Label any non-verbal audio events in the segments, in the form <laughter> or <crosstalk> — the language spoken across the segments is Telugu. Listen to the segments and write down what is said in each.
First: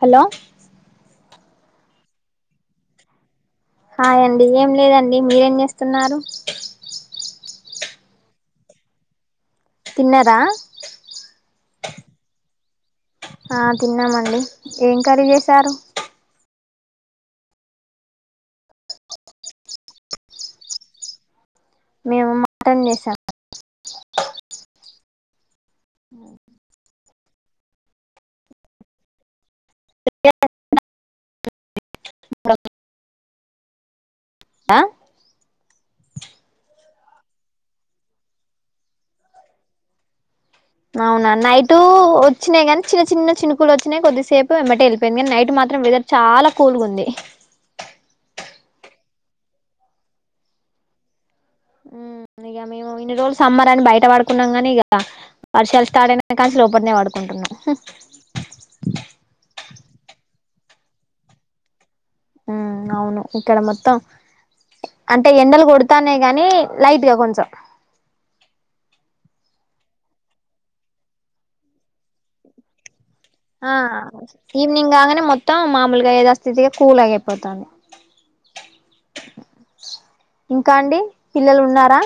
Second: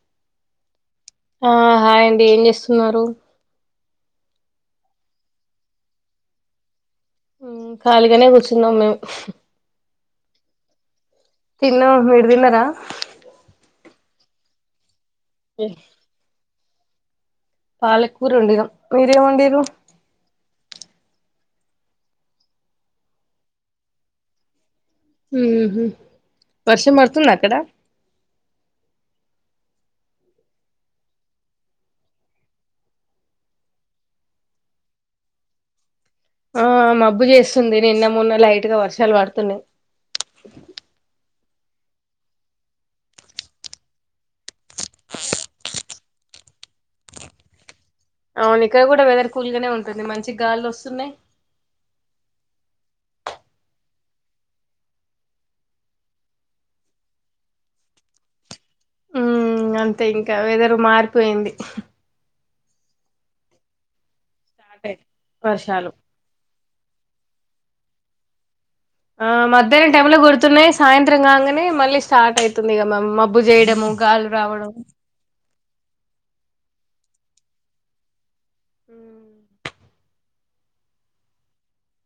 హలో ఆ హాయ్ అండి ఏం చేస్తున్నారు హాయండి ఏం లేదండి మీరేం చేస్తున్నారు ఖాళీగానే కూర్చున్నాం మేము తిన్నారా తన్నము మీరు తిన్నారా ఆ తిన్నామండి, ఏం కర్రీ చేసారు? పాలకూరు వండినా, మీరేం వండిన్రు? మేము మటన్ చేసాం. ఉహు వర్షం పడుతుందా అక్కడ? ఆ ఆ మబ్బు చేస్తుంది, నిన్న మొన్న లైట్ గా వర్షాలు పడుతున్నయి. అవునా నైటు వచ్చినాయి గని చిన్న చిన్న చినుకులు వచ్చినయి కొద్దిసేప్ కు ఎమ్మటె వెళ్ళిపోయింది గని, నైట్ మాత్రం వెదర్ చాలా కూల్గుంది. అవునిక్కడ గుడ వెదర్ కూల్ గానే ఉంటుంది మంచిగ గాలులు వస్తున్నాయి. ఉమ్ ఇగ మేము ఇన్ని రోజులు సమ్మర్ అని బయట పడుకున్నం గని ఇగ, వర్షాలు స్టార్ట్ అయినా కాంచి లోపట్నే పడుకుంటున్నాం. ఉమ్ అంతే ఇంకా వెదరు మారిపోయింది. ఉమ్ అవును ఇక్కడ మొత్తం, స్టార్ట్ అంటే ఎండలు వర్షాలు కొడతాన్నాయి గని లైట్గా కొంచం. ఆ మధ్యాహ్నం టైమ్ లో కొడుతున్నయి, సాయంత్రం కాంగానే మళ్ళీ స్టార్ట్ అవుతుంది మమ్ మ బ్బు చేయడము గాలీ రావడం. ట మామూలుగా ఏథాస్థితిగా కూలయ్యే పోతాంది. ఉమ్ ఇంకా అండి, పిల్లలు ఉన్నారా?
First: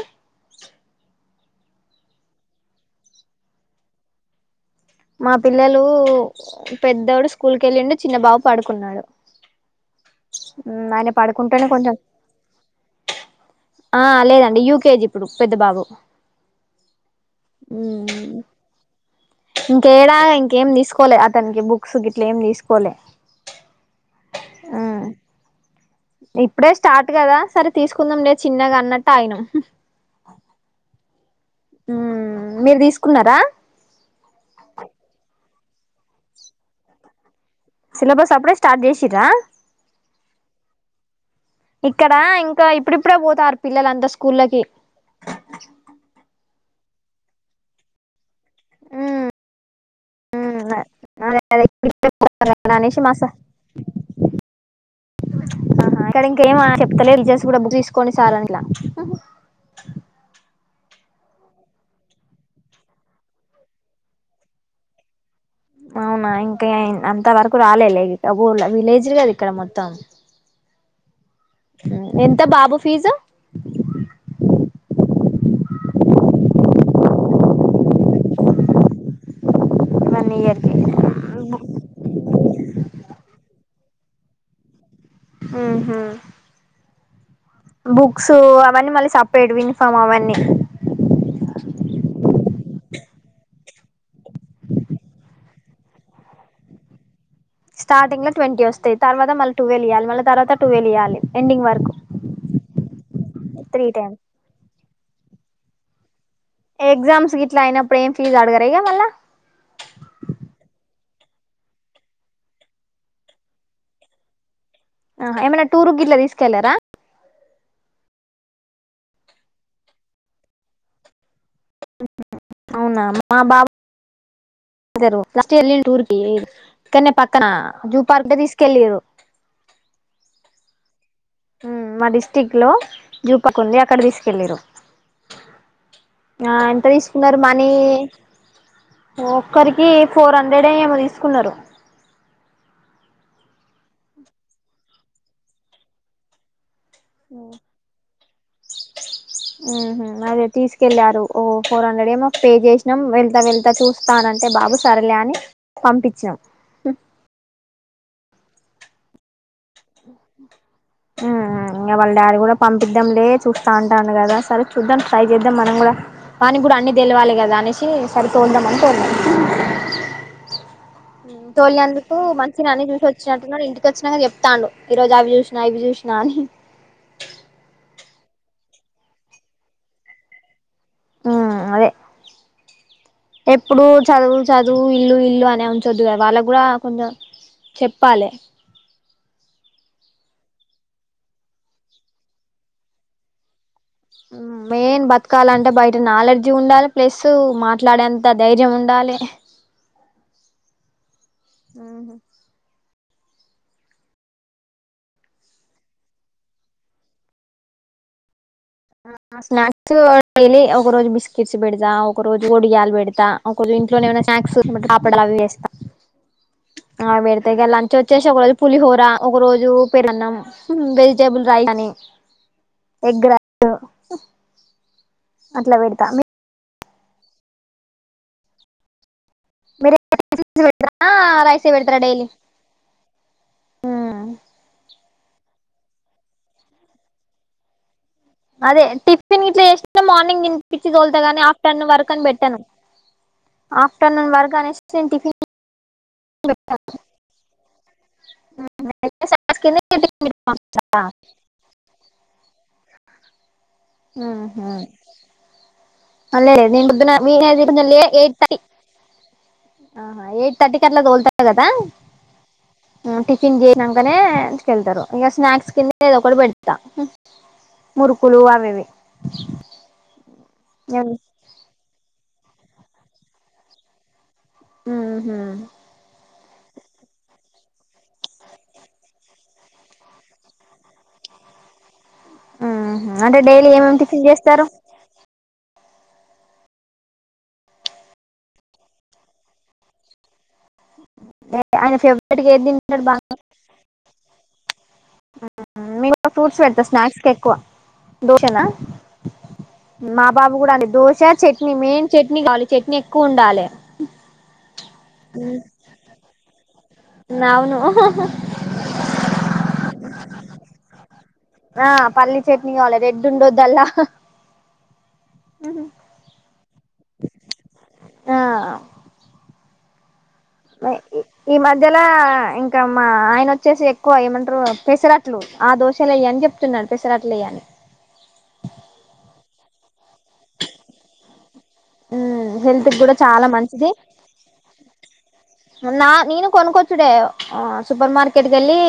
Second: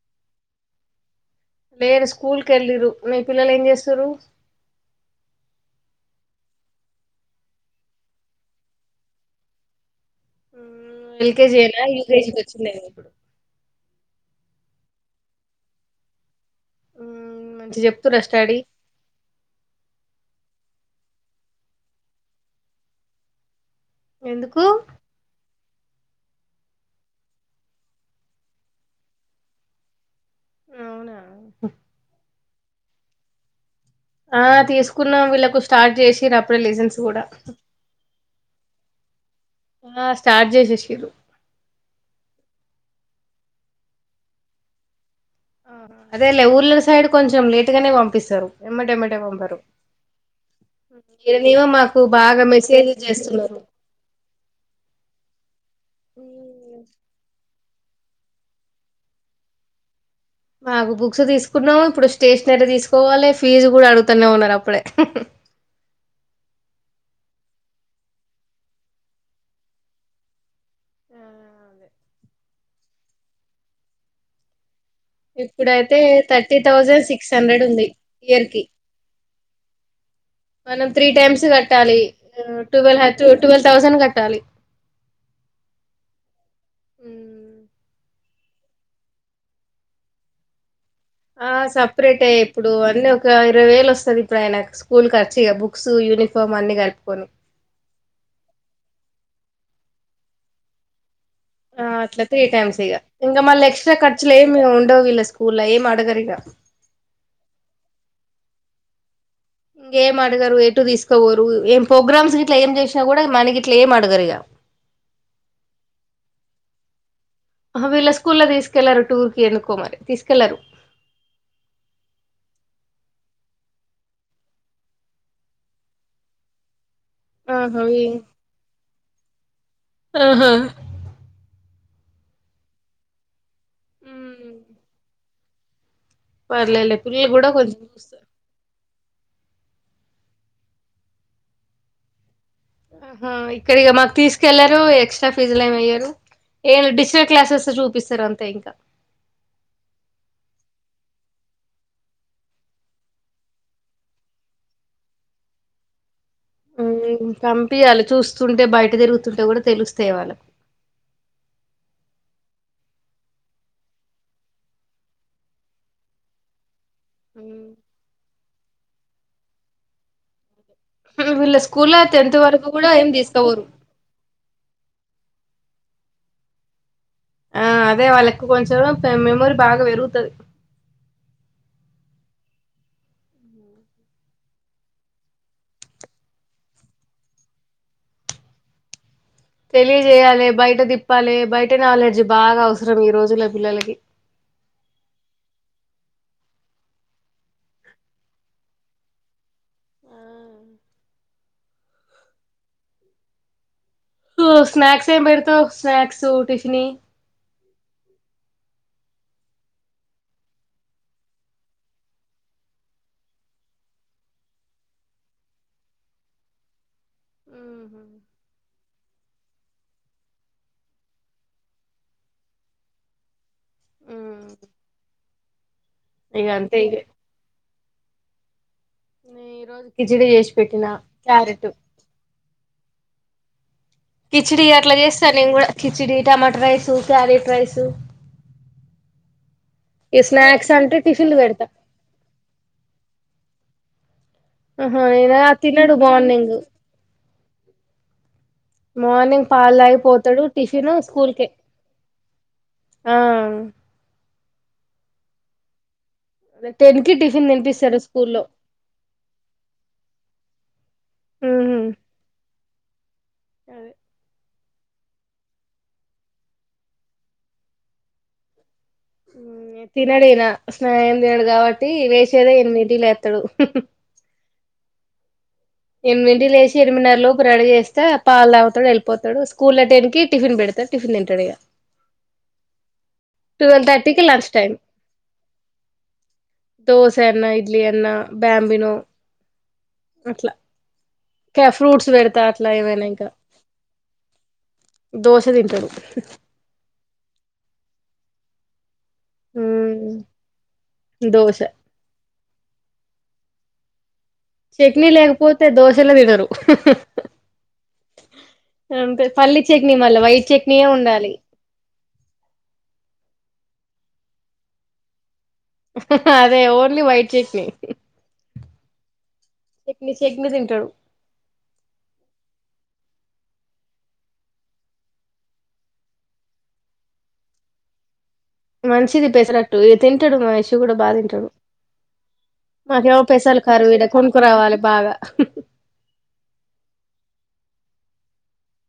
లేరు స్కూల్ కెళ్లిర్రు, మీ పిల్లలు ఏం చేస్తుర్రు? మా పిల్లలు పెద్దోడు స్కూల్ కెళ్ళిండు, చిన్న బాబు పడుకున్నాడు. ఉమ్ ఆయన పడుకుంటెనే ఎల్కేజీనా కొంచం యూకేజీకి వచ్చిందేమో ఇప్పుడు ఆ లేదం డి యూ కేజీ ఇప్పుడు పెద్ద బాబు. ఉమ్ మంచిగ చెప్తుర్రా స్టడీ? ఇంకేడా ఇంకేం తీసుకోలే అతనికి బుక్స్ గిట్ల ఏం తీసుకోలే. ఎందుకు? ఇప్పుడే స్టార్ట్ కదా, సరే తీసుకుందాం లే చిన్నగా అన్నట్టు ఆగినం. అవునా ఉమ్ మీరు తీసుకున్నరా? ఆ తీసుకున్నాం వీళ్ళలకు స్టార్ట్ చేసిర్రు అప్పుడే లెసన్స్ గుడా సిలబస్ అప్పుడే స్టార్ట్ చేసిర్రా? ఆ స్టార్ట్ చేసేసిరు ఇక్కడ ఇంకా ఇప్పుడిప్పుడే పోతారు పిల్లలంతా స్కూళ్ళకి. ఆ అదేలే ఊర్ళ సైడ్ కొంచెం లేటుగానే పంపిస్తరు, ఎమ్మటేమ్మటే పంపరు. ఆ నా ఈడనేమో మాకు బాగా <unintelligible> మెసేజ్ అనేేషి మాస చేస్తున్నారు ఆహ ఇక్కడ ఇంకేం ఆ హ్మ్. చెప్తలేర్ జస్ బు రబ్ తీసుకొని సారంట్ల మాకు బుక్స్ తీసుకున్నాము ఇప్పుడు స్టేషనరీ తీసుకోవాలె, ఫీజు గుడ అడుగుతనే ఉన్నరు అప్పుడే. అవునా ఇంకే అంత వరకు రాలేలే ఇంకా ఊర్ళ, విలేజ్లు కద ఇక్కడ మొత్తం. ఆ అదే ఎంత బాబు ఫీజు? ఇప్పుడైతే థర్టీ థౌజండ్ సిక్స్ హండ్రెడ్ ఉంది ఇయర్ కి. వన్ ఇయర్ కి మనం త్రీ టైమ్స్ కట్ టాలి ఆ ట్యూవెల్ హాటు ట్వెల్వ్ థౌసండ్ కట్టాలి. ఉహూ మ్మ్. బుక్స్ అవన్నీ మళ్ళీ సపరేట్ యూనిఫామ్ అవన్నీ ఆ సపరేట్ ఇప్పుడు అన్నీ ఒక ఇరవై వేలు వస్తుంది ఇప్పుడు ఆయన స్కూల్ ఖర్చు బుక్స్ యూనిఫామ్ అన్ని కలుపుకొని స్టార్టింగ్ లో ట్వంటీ వస్తాయి తర్వాత మళ్ళ టూవెల్వ్ ఇయాలి తర్వాత టూవెల్ ఇవాలి అట్లా త్రీ టైమ్స్ ఇక ఇంకా మళ్ళీ త్రీ ఎక్స్ట్రా టైమ్స్ ఖర్చులు ఏమి ఉండవు వీలకి స్కూల్ల ఏం అడగరు ఎగ్జామ్స్ గిట్లా అయినప్పుడు ఏం ఫీజ్ అడగరా ఇగ మళ్ళా ఇంకేం అడగరు ఏటు తీసుకోవరు ఏం ప్రోగ్రామ్స్ ఇట్లా ఏం చేసినా కూడా మనీ ఇట్లా ఏం అడగారు ఇక ఆ ఏమన్నా టూర్ కి ఇట్లా తీసుకెళ్ళరా ఆహా వీళ్ళ స్కూల్ల్లో తీసుకెళ్లారు టూర్ కి ఎందుకో మరి తీసుకెళ్లరు అవునా మా బాబు అ స్ట్ ఎ టూర్కి కన్న పక్కన ఆహా జూ ఈ పార్క్ తీసుకెళ్ళారు ఆహా మా డిస్టిక్ లో జూ పార్క్ ఉంది అక్కడకు హ్మ్ తీసుకెల్లిర్రు ఆ ఎంత పర్లేలే పిల్లలు తీసుకున్నారు కూడా మనీ కొంచెం చూస్తారు ఒక్కరికి ఫోర్ హండ్రెడ్ అ ఏమో తీసుకున్నారు హ ఇక్కడ ఇగ మాకు తీసుకెళ్లారు ఎక్స్ట్రా ఫీజులు ఏమయ్యారు ఏం లే డిజిటల్ క్లాసెస్ చూపిస్తారు అంతే ఇంకా అదే తీసుకెళ్ళారు ఓ ఫోర్ హండ్రెడ్ ఏ మాకు పే చేసినాం వెళ్తా వెళ్తా చూస్తా అంటే బాబు సరేలే అని పంపించినాం పంపియాలె చూస్తుంటే బయట తిరుగుతుంటే కూడా తెలుస్తయి వాళ్ళకు వాళ్ళ డాడి కూడా పంపిద్దాం లే చూస్తా అంటాడు కదా సరే చూద్దాం ట్రై చేద్దాం మనం కూడా వానికి కూడా అన్ని తెలివాలే కదా హ్మ్. అనేసి సరే తోలుదాం అని తోలినం వీళ్ళ స్కూల్లో తోలిందుకు టెన్త్ వరకు మంచిగానే అన్ని కూడా చూసి ఏం తీసుకపోరు వచ్చినట్టునడు ఇంటికి వచ్చినక చెప్ తాండు ఈ రోజు అవి చూసినా ఇవి చూసినా అని ఆ అదే వాళ్ళకు కొంచెం మెమోరీ బాగా పెరుగుతది ఆ అదే ఎప్పుడు చదువు చదువు ఇల్లు ఇల్లు అనే ఉంచొద్దు కద వాళ్ళకి కూడా కొంచెం చెప్పాలే తెలియజేయాలి బయట తిప్పాలి బయట నాలెడ్జీ బాగా అవసరం ఈ రోజుల పిల్లలకి ఆ మెయిన్ బతకాల అంటే బయట నాలెర్జీ ఉండాలి ప్లస్ మాట్లాడేంత ధైర్యం ఉండాలి ఆ అ స్నాక్స్ ఏం పెడతావు స్నాక్స్ టిఫిని స్నాక్స్ డైలీ ఒక రోజు బిస్కెట్స్ పెడతా ఒక రోజు ఒడియాలు పెడతా ఒక రోజు ఇంట్లోనే ఉన్న ఏమైన స్నాక్స్ అప్పడాలు అవి చేస్తా ఆ వేడితేగ హుహు. లంచచ్చేసి ఒకరోజు పులిహోరా ఒకరోజు పెరుగన్నం వెజిటేబుల్స్ రైస్ అని ఎగ్ హ్మ్. అట్లా పెడతా ఏ ఈ రోజు మీరే కిచిడి చేసి పెట్టినా ఆ క్యారెట్ రైసే పెడతారా డైలీ కిచిడి అట్లా చేస్తా నేను కూడా khichdi tomato rice carrot rice అదే టిఫిన్ గిట్ల చేశిత్తే మార్నింగ్ స్నాక్స్ అంటే టిఫిన్లు తినిపిచ్చితోలుతగని పెడతా ఆఫ్టర్నూన్ వరకు అని పెట్టాను ఆఫ్టర్నూన్ వర ఆహా ఏడ తినడు మార్నింగు మార్నింగ్ పాలు తాగి పోతాడు టిఫిన్ స్కూల్కే ఆ ఆహా మల్లరే నేను టెన్ పొద్దున కి టిఫిన్ వీనైతే కొంచం లే తినిపిస్తారు ఎయిట్ స్కూల్లో థర్టీ ఆహా ఎయిట్ థర్టీకి అట్ల తోల్తారు కదా ఉమ్ ఆ టిఫిన్ అదే జేసినంకనే కెళ్తారు ఇగ స్నాక్స్ కింద ఏదో ఒకటి పెడతా మురుకులు అవి ఇవి ఉమ్ తినడినా ఏం తినడు కాబట్టి వేస్ట్ చేదా ఎనిమిదిటి లేత్తడు ఉహు ఎనిమింటి లేసి ఎనిమిదిన్నర లోపు రెడి చేస్త పాలు తాగుతాడు వెళ్ళిపోతాడు స్కూల్ ల టెన్కి టిఫిన్ బెడ్ టిఫిన్ తింటడిగా అంటే డైలీ ట్వెల్వ్ ఏమేమి థర్టీకి టిఫిన్ లంచ్ చేస్తారు టైమ్ దోశ అన్నా ఇడ్లీ అన్నా బ్యాంబినో అట్లా ఆయన ఫ్రూట్స్ వేడుత ఫేవరెట్ గా ఏది అట్లా ఏమైనా తింటాడు బాగా ఇంకా దోశ తింటడు మేము కూడా ఫ్రూట్స్ పెడతా స్నాక్స్ ఎక్కువ దోశనా మ్మ్ మా బాబు కూడా అండి దోశ చట్నీ మెయిన్ చట్ చట్నీ కావాలి చట్నీ ఎక్కువ ఉండాలే చట్నీ లేకపోతే దోశలే తినరు అవును అంతే పల్లి చట్నీ మళ్ళ వైట్ చట్నీయే ఉండాలి ఆ పల్లీ చట్నీ కాలే రెడ్ ఉండద్దు అల్ల అదే ఓన్లీ వైట్ చట్నీ ఆమ్ చట్నీ చే ఈ మధ్యలా ఇం కా మా ఆయన వచ్చేసి ఎక్కువ ఏమంటారు పెసరట్లు ఆ దోషాలేయ్ అని చెప్తున్నాడు పెసరట్లేయి అని మంచిది పెసరట్టు ఎ తింటాడు మా ఐషూ కూడా బా తింటడు మ్మ్ హెల్త్ కూడా చాలా మంచిది రావాలి బాగా నా నేను కొనుక్కొచ్చుడే ఆ సూపర్ మార్కెట్ కేల్లి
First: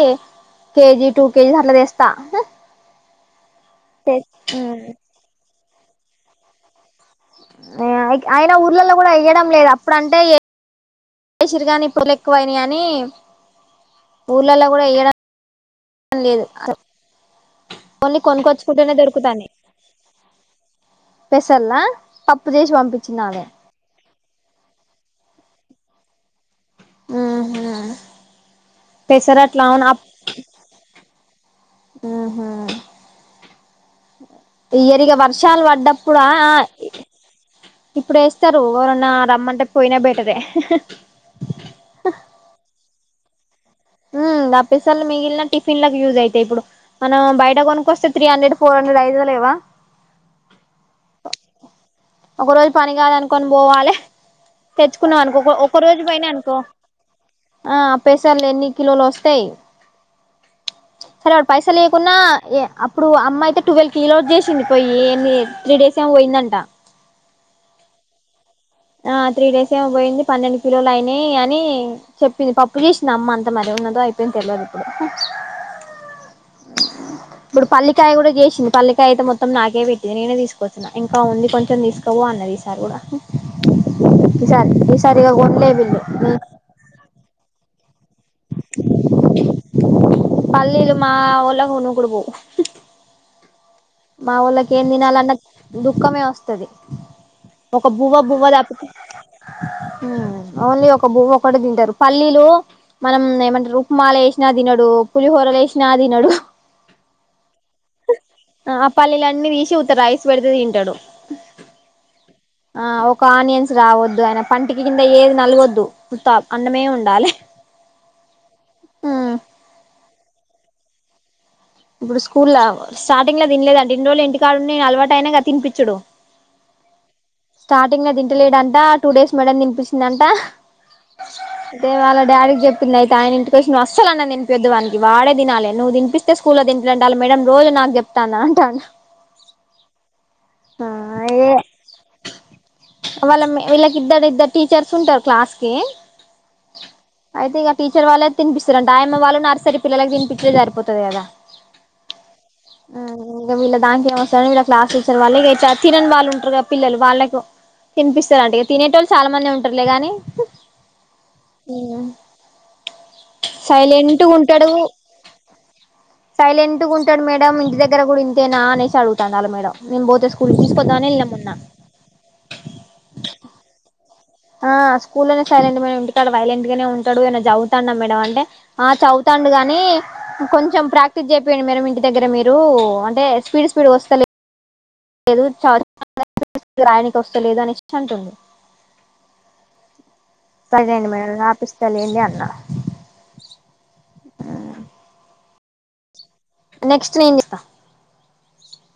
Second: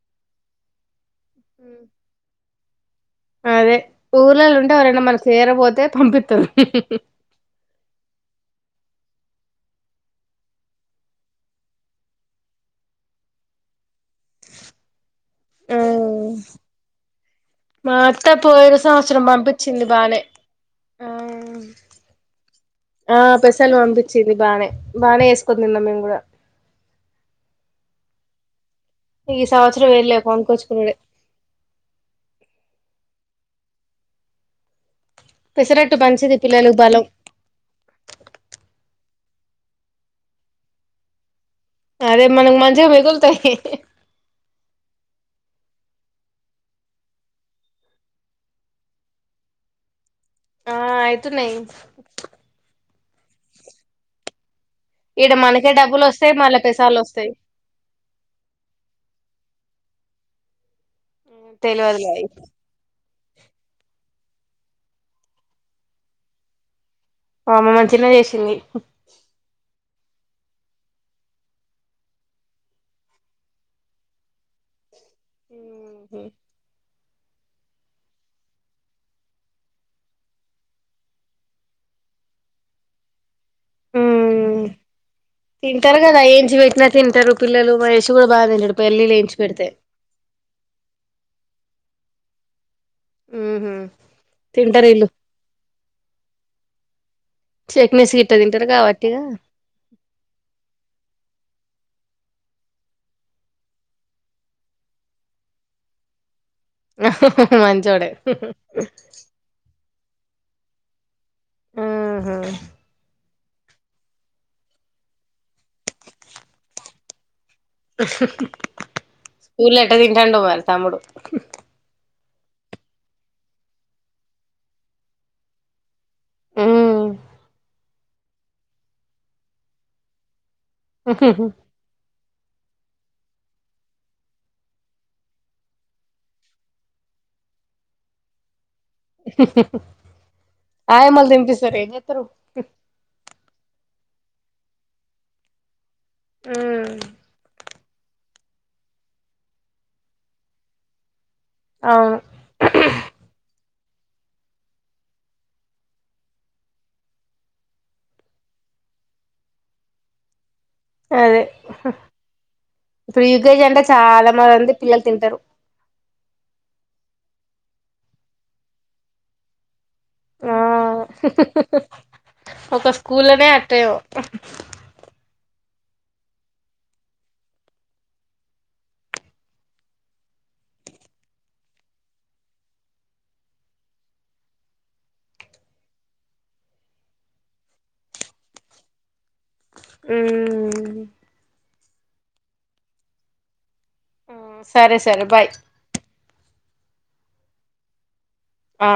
కేజీ టూ కేజిస్ అట్లతేస్తా అదే ఊర్లల ఉంటే ఎవరైనా మనం చేరబోతే పంపితరు అయన ఊర్లల కూడా ఇయ్యడం లేదు అప్పుడు అంటే ఇచ్చిరుగానిప్పుడు ఎక్కువైనా అని ఊర్లల్ల కూడా ఏయడ ఆ లేదు మా ఓన్లీ అత్త పోయినా కొనుక్కొచ్చుకుంటేనే సంవత్సరం దొరుకుతాన్నాయి పంపించింది బానే పెసర్లా పప్పు చేసి ఆ పంపించింది ఆమె పెసలు పంపి చ్చింది బానే బానే ఎసుకోని తిన్నం మేము కూడా ఉ హ ఈ పెసరట్లు అవును సంవత్సరం అప్ ఏం లే కొనుక్కొచ్చుకునుడే ఈ ఇయర్ ఇగ వర్షాలు పెసరట్టు పడ్డప్పుడు ఆ మంచిది ఆ పిల్లలకు బలం ఇప్పుడు ఎస్తారు ఓర న్న రమ్మంటే పోయినా బెటరే అదే మనకు మంచిగా మిగులుతయి అప్పేసలు మిగిలిన టిఫిన్ యజ్ అయితాయి ఇప్పుడు మనం బయట కొనుకోస్తే త్రీ హండ్రెడ్ ఫోర్ హండ్రెడ్ అయిత లేవా ఆ అయితున్నయి గాదనుకొనిపోవలే తెచ్చుకున్నాం ఈడ అనుకో మనకే ఒక రోజు డబ్బులు పోయిన వస్తాయి అనుకో మళ్ళా పెసాలు వస్తాయి ఆ పేసర్లు ఎన్ని స్తాయి సరే అ పైసల్ తెలవదులే ఇయ్యకున్నా అయి అప్పుడు అమ్మాయితే ట్వెల్వ్ కోలో చేసింది పోయి ఏమి త్రీ డేస్ ఏమో పోయిందంట అమ్మో మంచినే చేసింది ఆ త్రీ డేస్ ఏమో పోయింది పన్నెండు కిలోలు అయినాయి అని చెప్పింది పప్పు చేసింది అమ్మ అంత మరి ఉన్నదో అయిపోయింది తెల్వదు హు ఇంక ఇప్పుడు పల్లికాయ కూడా చేసింది పల్లికాయ అయితే మొత్తం నాకే పెట్టింది నేనే తీసుకోచ్చిన ఇంకా ఉంది కొంచెం తీసుకవో అన్నది ఈ సారి కూడా ఉ ఈసారి ఈసారి ఇగ కొనలే తింటారు వీళ్ళు కదా ఏంచి పెట్నా తింటారు పిల్లలు మా యేషు కూడా బాగా తింటాడు పల్లీలు ఏయించి పెడితే పల్లీలు మా ఒళ్ళకు నూకుడు పోవ్ ఉహు మా ఓళ్ళకి ఏం తింటారు వీళ్ళు తినాలన్న దుఃఖమే వస్తది ఒక చట్నీస్ బువ్వ గిట్ట బువ్వ తింటారు దాప్ కాబట్టి ఇగ ఓన్లీ ఒక బువ్వ ఒకటి తింటారు పల్లీలు మనం ఏమంటరుక్మాల ఏసినా తినడు పులిహోరలు ఏసినా తినడు మంచోడే ఆ పల్లెలన్నీ తీసి ఉత్త రైస్ పెడితే తింటాడు ఉహు ఆ ఒక ఆనియన్స్ రావద్దు ఆయన పంటికి కింద ఏది నలగోద్దు ఉత్తా అన్నమే ఉండాలి స్కూల్లా ఎట్ట తింటాండో మరి తమ్ముడు ఇప్పుడు స్కూల్ స్టార్టింగ్లా తినలేదండి ఇన్ని రోజులు ఇంటికాడుంటే నేన్ అలవాటు అయినగా తనిపించుడు ఊ స్టార్టింగ్ లా తింటలేడంటా టూ డేస్ మేడం తినిపించిందటా ఉహు హు డాడీ కీ చెప్పింది అయితే నువ్ అసల్ అన్నం తిపియొద్దు వాడికి వాడే తినాలే నువ్ తినిపిస్తే స్కూల్ లా తింటాడట అల్లా మే మేడం రోజు నాకు చెప్తన్న అంటాండు అయ్యమ్మలు తినిపిస్తారు ఏం చెత్తారు వాళ్ మే వీళ్ళకి ఇద్దరు ఇద్దరు టీచర్స్ ఉంటారు క్లాస్ కి ఉ అయితే ఇక టీచర్ వాళ్ళే తినిపిస్తుంరటా ఆయమ్మ వాళ్ళు నర్సరీపిల్లలకి తిన్పిచ్చుడే సరిపోతుంది కదా అవును ఆ వీళ్ళ దానికెమోస్తారు వారు వీళ్ళ క్లాస్ టీచర్ వాళ్ళు తినని వాళ్ళుంటారు కా పిల్లలు వాళ్ళకి తినిపిస్తారు అంట ఇగ తినేటోళ్ళు చాలా మందే ఉంటారులే గానీ అదే ఇప్పుడు యుగేజ్ అంటే చాలా మంది పిల్లలు తింటారు సైలెంట్గా ఉంటాడు మేడం ఇంటి దగ్గర కూడా ఇంతేనా అనేసి అడుగుతంది అల్లా మేడం నేన్ పోతే ఆ స్కూల్కి తీసుకొద్దాం అనేల్లిన మొన్న ఒక స్కూల్లనే అట్టేమో ఆ స్కూల్లనే సైలెంట్ గానే ఉంటాడు, వైలెంట్ గానే ఉంటాడు ఏమన్నా జదువుతాండ మేడం, అంటే ఆ చదుతాండు గాని, కొంచెం ప్రాక్టీస్ జేపిపోయండి మేడమ్ ఇంటి దగ్గర మీరు అంటే స్పీడ్, స్పీడ్ గా ఓస్తలే లేదు, చ <unintelligible> రాయనికి ఓస్తలేదు అనేసి అంటుంది. సరే ఉమ్ లెండి మేడమ్, రాపిస్తా లెండి అన్న. ఉమ్ సరే, సరే బాయ్. నెక్స్ట్ నేన్ జెత్తా. ఆ